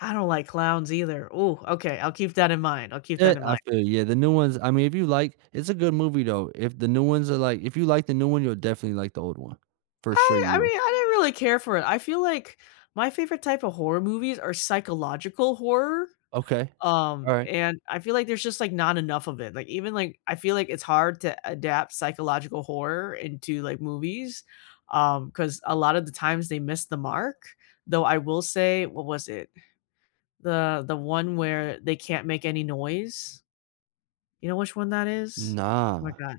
I don't like clowns either. Ooh, okay, I'll keep that in mind. I'll keep Yeah, that in I mind. feel you. Yeah, the new ones I mean, if you like it's a good movie though. If the new ones are like If you like the new one, you'll definitely like the old one, for sure I you I will. mean, I didn't really care for it, I feel like my favorite type of horror movies are psychological horror, Okay. All um, right. and I feel like there's just, like, not enough of it, like, even like I feel like it's hard to adapt psychological horror into, like, movies, um, 'cause a lot of the times they missed the mark, though I will say What was it? The The one where they can't make any noise. You know which one that is? Oh my Nah. god.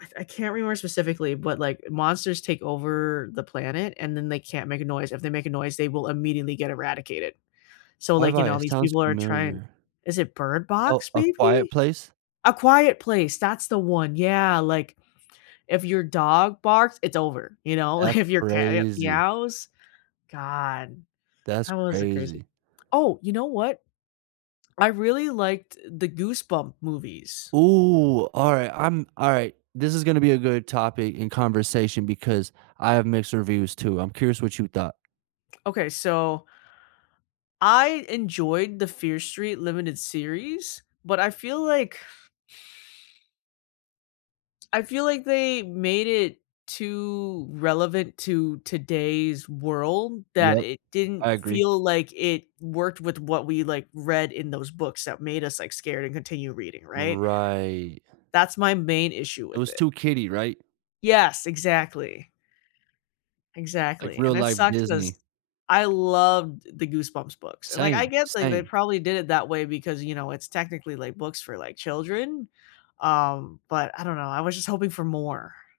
I f I can't remember specifically, but, like, monsters take over the planet and then they can't make a noise, if they make a noise, they will immediately get eradicated, so, Have like, you I know, It these sounds people are trying familiar. Is it Bird Oh, Box A Quiet maybe? Place? A Quiet Place, that's the one, yeah, like, if your dog barks, it's over, you know? Like, That's if your cat ye crazy. meows god, That's that was it crazy crazy. Oh, you know what? I really liked the Goosebump movies. Ooh, all right. I'm All right. This is gonna be a good topic in conversation because I have mixed reviews too. I'm curious what you thought. Okay, so I enjoyed the Fear Street Limited series, but I feel like I feel like they made it too relevant to today's world that Yep, it I didn't agree. feel like it worked with what we, like, read in those books that made us, like, scared and continue reading, right? Right. That's my main issue It with was it. too kiddy, right? Yes, exactly. Like Exactly, real and it life sucks 'cause Disney. I loved the Goosebumps books, and, like, I Same, guess, like, they same. probably did it that way because, you know, it's technically, like, books for, like, children, um, but I don't know, I was just hoping for more.